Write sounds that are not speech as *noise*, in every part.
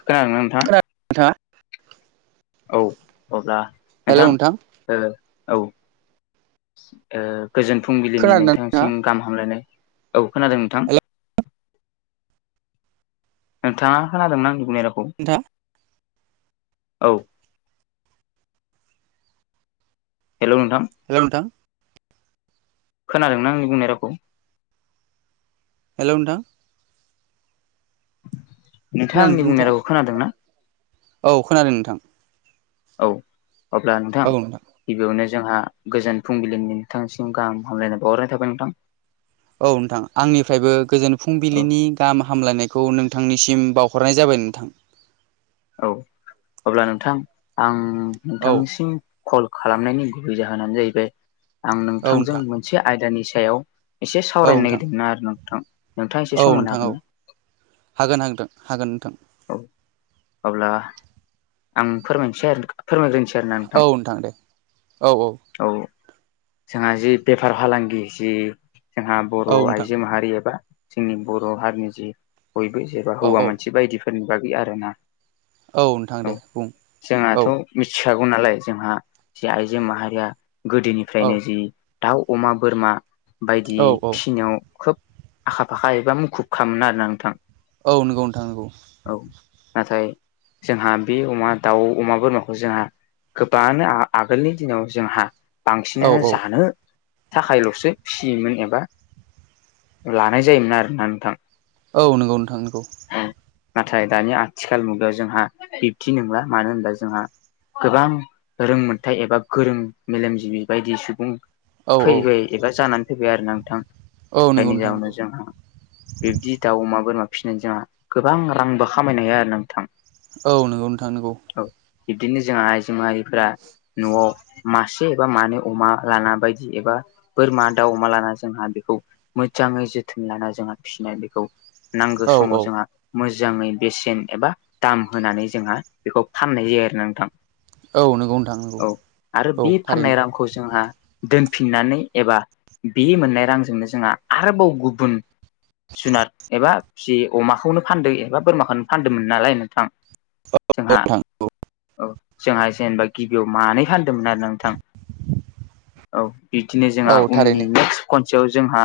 खोनादोंना नोंथां? *unintelligible* औ अब्ला नोंथां ओ औ ओ गोजोन फुंबिलिनि खोनादोंना नोंथांसिम गाहाम हामलायनाय औ खोनादों नोंथां नोंथाङा खोनादों ना आंनि बुंनाय रावखौ नोंथां औ। हेलौ नोंथां हेलौ नोंथां खोनादोंना आंनि बुंनाय रावखौ? हेलौ नोंथा नोंथाङा खोनादों आंनि बुंनाय नोंथां रावखौ खोनादोंना? औ खोनादों नोंथां। औ अब्ला नोंथां गिबियावनो जोंहा गोजोन फुंबिलिनि नोंथांसिम गाहाम हामलायनो बावहरनाय थाबाय नोंथां। औ नोंथां आंनिफ्रायबो गोजोन औ फुंबिलिनि गाहाम हामलायनायखौ नोंथांनिसिम बावहरनाय जाबाय नोंथां। औ अब्ला नोंथां आं औ नोंथांनिसिम कल खालामनायनि गुबै जाहोनानो जाहैबाय आं औ नोंथांजों नोंथां मोनसे आयदानि सायाव एसे औ सावरायनो नोंथां नागिरदों आरो नोंथां। नोंथाङा एसे औ सम होनो नोंथां हागोन औ ना हागोन हा-हागोन नोंथां। औ अब्ला आं फोरमायनोसै आरो फोरमायग्रोसै आरोना औ नोंथां। दे औ जोंहा जि बेफार फालांगि जि जोंहा बर' औ नोंथां आइजो माहारि एबा जोंनि बर' हारिनि जि बयबो जेबा औ हौवा औ मोनसे बायदिफोरनि बागै आरोना। औ नोंथां दे बुं जोंहाथ' औ। मिथिखागौ नालाय जोंहा जि आइजो माहारिया औ गोदोनिफ्रायनो जि दाउ, अमा, बोरमा बायदि औ औ फिसिनायाव खोब आखा फाखा एबा मुखुबखामोन आरोना नोंथां। औ नंगौ नोंथां नंगौ। औ नाथाय जोंहा बे अमा, दाउ, अमा, बोरमाखौ जोंहा गोबाङानो आ-आगोलनि दिनाव जोंहा औ बांसिनानो औ जानो थाखायल'सो फिसियोमोन एबा लानाय जायोमोन आरोना नोंथां। औ नोंगौ नोंथां नोंगौ। औ नाथाय दानि आथिखाल मुगायाव जोंहा बिब्दि नंला मानो होनबा जोंहा गोबां रोंमोनथाय एबा गोरों मेलेमजिबि बायदि सुबुं औ औ फैबाय एबा जानानै फैबाय आरो ना नोंथां। औ नंगौ जायनि नोंथां जाहोननो नंगौ जोंहा बिब्दि दाउ अमा बोरमा फिसिनाय जोंहा गोबां रांबो खामायनो हाया आरो नोंथां। औ नोंगौ नोंथां नोंगौ। औ बिब्दिनो जोंहा आइजो माहारिफोरा न'आव मा से एबा मानो अमा लाना बायदि एबा बोरमा, दाउ, अमा लाना जोंहा बेखौ मोजाङै जोथोन लाना जोंहा फिनाय बेखौ नांगो औ समाव औ जोंहा मोजाङै बेसेन एबा दाम होनानै जोंहा बेखौ फाननाय जायो आरोना नोंथां। औ नंगौ नोंथां नंगौ औ आरो औ बे फाननाय थारैनो रांखौ जोंहा दोनफिननानै एबा बे मोननाय रांजोंनो जोंहा आरोबाव गुबुन जुनार एबा फिसि अमाखौनो फानदो एबा बोरमाखौनो फानदोंमोन नालाय नोंथां जोंहा औ जोंहा जेनेबा गिबियाव मानै फान्दोंमोन आरो नोंथां औ बिदिनो जोंहा औ उननि थारैनो नेक्स खनसेयाव जोंहा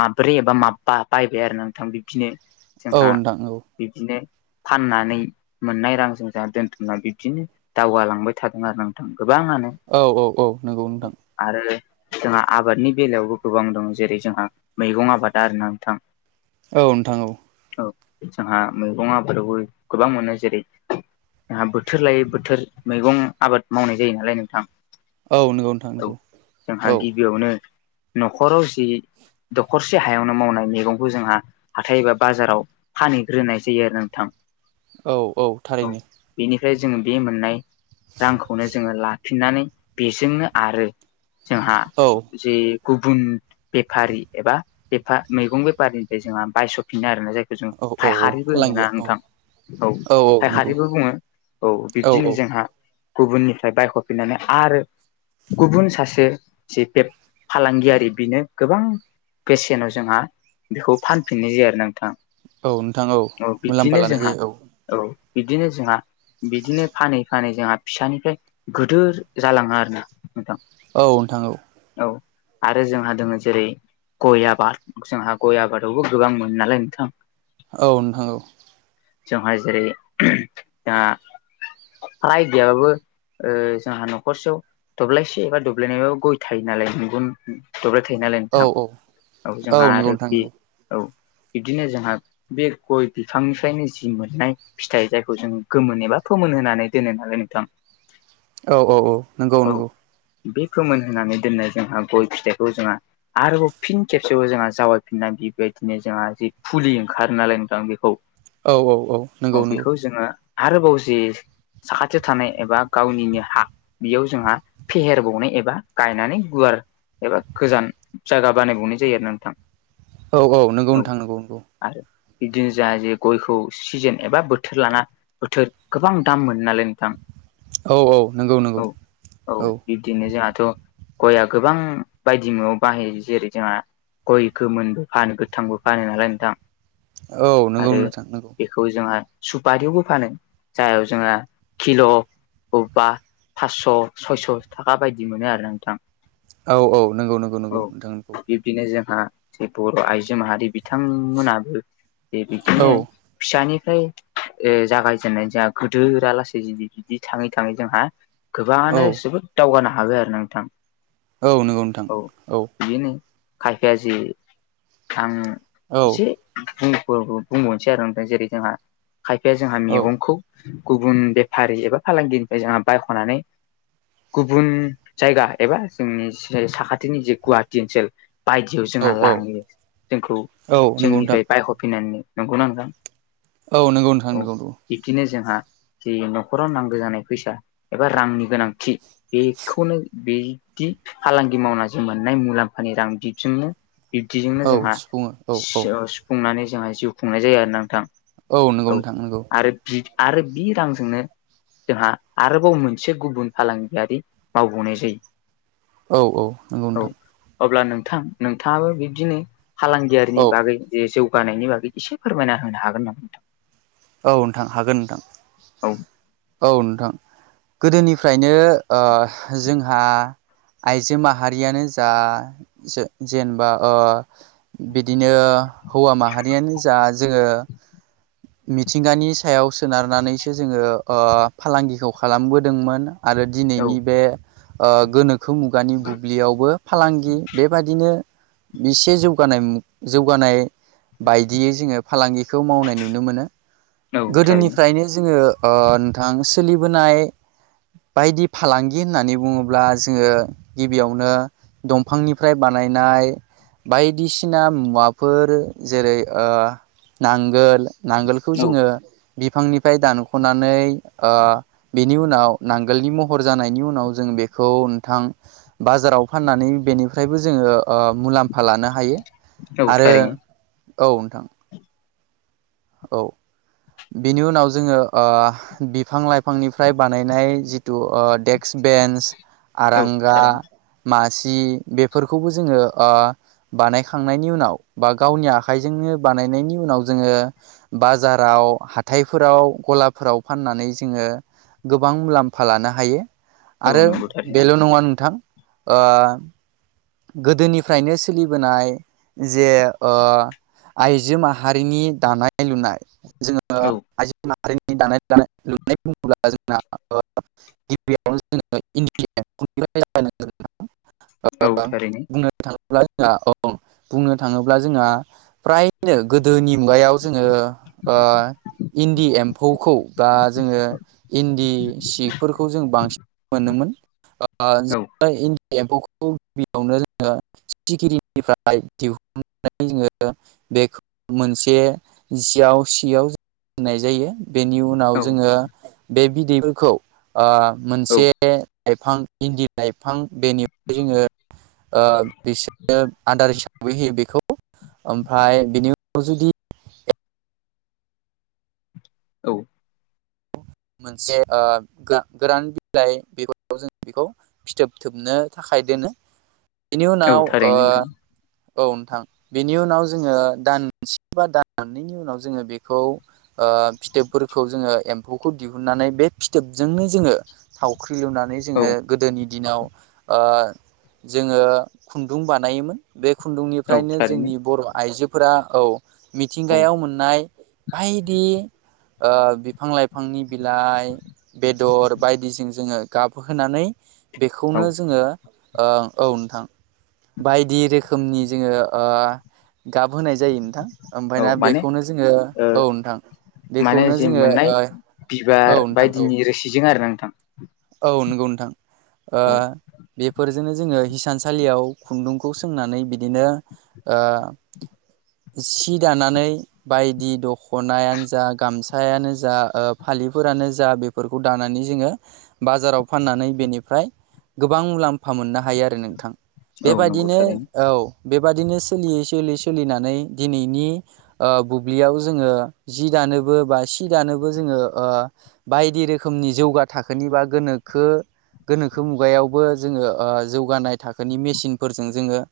माब्रै एबा माबा बायबाय आरो नोंथां बिब्दिनो औ जोंहा नोंथां औ बिब्दिनो फाननानै मोननाय रांजों जोंहा दोनथुमना बिब्दिनो दावगालांबाय थादों आरो नोंथां गोबाङानो। औ औ औ नोंगौ नोंथां। आरो जोंहा आबादनि बेलायावबो गोबां दङ। जेरै जोंहा मैगं आबाद आरोना नोंथां। औ नोंथां औ। औ जोंहा मैगं आबादावबो गोबां मोनो जेरै जोंहा बोथोर लायै बोथोर मैगं आबाद मावनाय जायो नालाय नोंथां। औ नंगौ नोंथां औ नंगौ जोंहा औ गिबियावनो न'खराव जि दखरसे हायावनो मावनाय मैगंखौ जोंहा हाथाय एबा बाजाराव फानहैग्रोनाय जायो आरो नोंथां। औ औ थारैनो बेनिफ्राय जोङो बे मोननाय रांखौनो जोङो ला फिननानै बेजोंनो आरो जोंहा औ जे गुबुन बेफारि एबा बेफा-मैगं बेफारिनिफ्राय जोंहा बायस'फिनो आरोना जायखौ जों औ औ फाइखारिबो होनोना फालांगिया औ नोंथां औ फायखारिबो बुङो औ बिब्दिनो जोंहा गुबुननिफ्राय बायखफिननानै आरो गुबुन सासे जि बे फालांगियारि बिनो गोबां बेसेनाव जोंहा बेखौ फानफिननाय जायो आरो नोंथां। औ नोंथां औ बिब्दिनो मुलाम्फा लानाय जोंहा जायो औ औ बिब्दिनो जोंहा बिदिनो फानै फानै जोंहा फिसानिफ्राय गोदोर जालाङो आरो नोंथां। औ नोंथां औ। औ आरो जोंहा दोङो जेरै गय आबाद जोंहा गय आबादावबो गोबां मोनो नालाय नोंथां औ नोंथां औ जोंहा जेरै जोंहा फ्राइ गैयाबाबो जोंहा न'खरसेयाव दब्लायसे एबा दब्लायनैबाबो गय थायो नालाय नोंगुन दब्राय थायो नालाय औ नोंथां औ जोंहा नंगौ आरो नोंथां बि नंगौ औ बिब्दिनो जोंहा बे गय बिफांनिफ्रायनो जि मोननाय फिथाइ जायखौ जों गोमोन एबा फोमोन होनानै दोनो नालाय नोंथां। औ औ औ नंगौ औ नंगौ बे फोमोन होनानै दोननाय जोंहा गय फिथाइखौ जोंहा आरोबाव फिन खेबसेबो जोंहा जावायफिननानै बेबायदिनो जोंहा जि फुलियो ओंखारो नालाय नोंथां बेखौ औ औ औ नंगौ नंगौ बेखौ जोङो आरोबाव जे साखाथियाव थानाय एबा गावनिनो हा बेयाव जोंहा फेहेरबावनाय एबा गायनानै गुवार एबा गोजान जायगा बानायबावनाय जायो आरो नोंथां। औ औ नोंगौ नोंथां नंगौ नंगौ आरो बिदिनो जोहा जे गयखौ सिजोन एबा बोथोर लाना बोथोर गोबां दाम मोनो नालाय नोंथां औ औ नंगौ नंगौ औ औ बि बिदिनो जोंहाथ' गयआ गोबां बायदि मुयाव बाहायो जेरै जोंहा गय गोमोनबो फानो गोथांबो फानो नालाय नोंथां औ नोंगौ नोंथां नोंगौ खौ जोंहा सुपारियावबो फानो जाययाव जोंहा किल' अबबा पास्स' सयस' थाखा बायदि मोनो आरो नोंथां? औ औ नंगौ नंगौ नगौ नोंथां नोंगौ। बिदिनो जोंहा जे बर' आइजो माहारि बिथांमोनाबो दे औ बिब्दिनो फिसानिफ्राय ओ जागायजेननाय जोंहा गोदोरा लासै जुदि बिदि थाङै थाङै जोंहा गोबाङानो औ जोबोद दावगानो हाबाय आरो नोंथां। औ नंगौ नोंथां औ बेनो खायफाया जि आं औ एसे बुं औ औ बुंबावनोसै आरो नोंथां जेरै जोंहा खायफाया जोंहा औ मैगंखौ गुबुन बेफारि एबा फालांगिनिफ्राय जोंहा बायख'नानै गुबुन जायगा एबा जोंनि जि साखाथिनि जे गुवाहाटि ओनसोल बायदियाव औ जोंहा औ लाङो जोंखौ औ नंगौ नोंथां जोंनिफ्राय बायहफिनानै नंगौ ना नोंथां? औ नंगौ नोंथां औ नंगौ। बिब्दिनो जोंहा जे न'खराव नांगौ जानाय फैसा एबा रांनि गोनांथि बेखौनो बिदि फालांगि मावनानै जों मोननाय मुलाम्फानि रां बिदिनो बिब्दिजोंनो औ जोंहा सुफुङो औ औ सि अ खुंनानै जोंहा जिउ खुंनाय जायो आरो नोंथां नंगौ औ नोंथां नंगौ आरो दि आरो बि रांजोंनो जोंहा आरोबाव मोनसे गुबुन फालांगियारि मावबावनाय जायो। औ औ नंगौ औ नोंथां। अब्ला नोंथां नोंथाङाबो बिब्दिनो औ फालांगियारिनि बागै जे जौगानायनि बागै एसे फोरमायना होनो हागोन नामा नोंथां? औ नोंथां हागोन नोंथां। औ औ नोंथां गोदोनिफ्रायनो ओ जोंहा आइजो माहारियानो जा जो जेनेबा ओ बिदिनो हौवा माहारियानो जा जोङो मिथिंगानि सायाव सोनारनानैसो जोङो ओ फालांगिखौ खालामबोदोंमोन आरो दिनैनि औ बे ओ गोनोखो मुगानि बुब्लियावबो फालांगि बेबादिनो एसे जौगानाय मु जौगानाय। बायदियै जोङो फालांगिखौ मावनाय नुनो मोनो औ थारैनो गोदोनिफ्रायनो जोङो ओ नोंथां सोलिबोनाय बायदि फालांगि होननानै बुङोब्ला जोङो गिबियावनो दंफांनिफ्राय बानायनाय बायदिसिना मुवाफोर जेरै ओ नांगोल नांगोल खौ औ जोङो बिफांनिफ्राय दानख'नानै ओ बेनि उनाव नांगोलनि महर जानायनि उनाव जों बेखौ नोंथां बाजाराव फाननानै बेनिफ्रायबो जोङो ओ मुलाम्फा लानो हायो औ आरो थारैनो औ नोंथां औ बिनि उनाव जोङो ओ बिफां लाइफांनिफ्राय बानायनाय जिथु ओ डेक्स बेन्स औ आरांगा थारैनो मासि बेफोरखौबो जोङो ओ बानायखांनायनि उनाव बा गावनि आखाइजोंनो बानायनायनि उनाव जोङो बाजाराव हाथायफोराव गलाफोराव फाननानै जोङो गोबां मुलाम्फा लानो हायो औ आरो नंगौ थारैनो बेल' नङा नोंथां ओ गोदोनिफ्रायनो सोलिबोनाय जे ओ आइजो माहारिनि दानाय लुनाय जोङो औ आइजो माहारिनि दानाय दानाय लुनाय बुङोब्ला जोंना ओ गिबियावनो जोङो *unintelligible* औ ओ थारैनो बुंनो थाङोब्ला जोंहा औ बुंनो थाङोब्ला जोंहा फ्रायनो गोदोनि मुगायाव जोङो ओ इन्दि एम्फौखौ बा जोङो इन्दि सिफोरखौ जों बांसिन मोनोमोन औ जों इन्दि एम्फौखौ गिबियावनो जोङो सिखिरिनिफ्राय दिहुननानै जोङो बेखौ मोनसे जियाव सियाव होननाय जायो। बेनि उनाव औ जोङो बे बिदैफोरखौ ओ औ मोनसे लाइफां इन्दि लाइफां बेनिफ्राय जोङो बिसोरो आदार हिसाबै होयो बेखौ ओमफ्राय बेनि उनाव जुदि औ मोनसे ओ गो-गोरान बिलाइ बेगराव जों बेखौ फिथोब थोबनो थाखाय दोनो बेनि औ उनाव ओ थारैनो नोंथां औ नोंथां बेनि उनाव जोङो दानसे बा दाननैनि उनाव जोङो बेखौ फिथोबफोरखौ जोङो एम्फौ खौ दिहुननानै बे फिथोबजोंनो जोङो थावख्रि लुनानै औ जोङो गोदोनि दिनाव ओ जोङो खुन्दुं बानायोमोन। बे औ खुन्दुंनिफ्रायनो थारैनो जोंनि बर' आइजोफोरा औ औ मिथिंगायाव मोन नाय बाइदि ओ बिफां लाइ फांनि बिलाइ बेदर बायदिजों जोङो गाबहोनानै औ बेखौनो जोङो ओ औ नोंथां बायदि रोखोमनि जोङो ओ गाब होनाय जायो नोंथां। औ ओमफ्राय ना माने बेखौनो जोङो ओ औ नोंथां माने बेखौनो जे जोङो मोननाय ओ औ बिबार नोंथां औ बायदिनि रोसिजों आरोना नोंथां औ नंगौ नोंथां औ बेफोरजोंनो जोङो हिसानसालियाव खुन्दुंखौ सोंनानै बिदिनो ओ सि दानानै बायदि दख'नायानो जा गामसायानो जा ओ फालिफोरानो जा बे फोरखौ दानानै जोङो बाजाराव फाननानै बेनिफ्राय गोबां मुलाम्फा मोननो हायो आरो नोंथां। औ नंगौ बेबायदिनो थारैनो औ बेबायाददिनो सोलियै सोलियै सोलिनानै दिनैनि ओ बुब्लियाव जोङो जि दानोबो बा सि दानोबो जोङो ओ बायदि रोखोमनि जौगा थाखोनि बा गोनोखो गोनोखो मुगायावबो जोङो ओ जौगानाय थाखोनि मेसिनफोरजों जोङो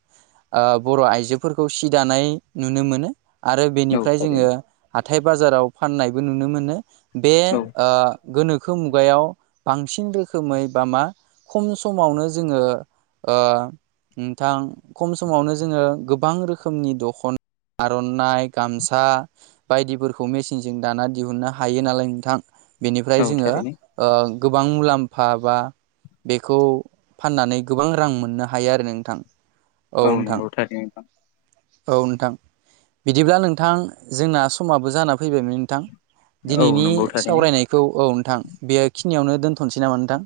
ओ बर' आइजोफोरखौ सि दानाय नुनो मोनो। आरो औ बेनिफ्राय थारैनो जोङो हाथाय बाजाराव फाननायबो नुनो मोनो बे औ ओ गोनोखो मुगायाव बांसिन रोखोमै बा मा खम समावनो जोङो ओ नोंथां खम समावनो जोङो गोबां रोखोमनि दख'ना आर'नाइ, गामसा बायदिफोरखौ मेसिनजों दाना दिहुननो हायो नालाय नोंथां औ बेनिफ्राय जोङो थारैनो ओ गोबां मुलाम्फा बा बेखौ फाननानै गोबां रां मोननो हायो आरो नोंथां। औ नोंथां नंगौ थारैनो नोंथां औ नोंथां बिदिब्ला नोंथां जोंना समाबो जाना फैबायमोन नोंथां। औ दिनैनि नंगौ थारैनो सावरायनायखौ औ नोंथां बेयो खिनियावनो दोनथ'नोसै नामा नोंथां?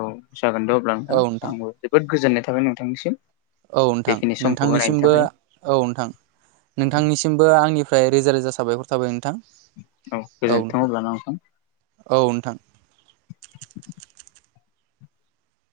औ जागोन दे अब्ला नोंथां आंबो जोबोद गोजोननाय थाबाय नोंथांनिसिम। औ नोंथां बेखिनि समखौ होनायनि नोंथांनिसिमबो थाखाय औ नोंथां नोंथांनिसिमबो आंनिफ्राय रोजा रोजा साबायखर जाबाय नोंथां औ गोजोन्थों नोंथां अब्ला ना औ नोंथां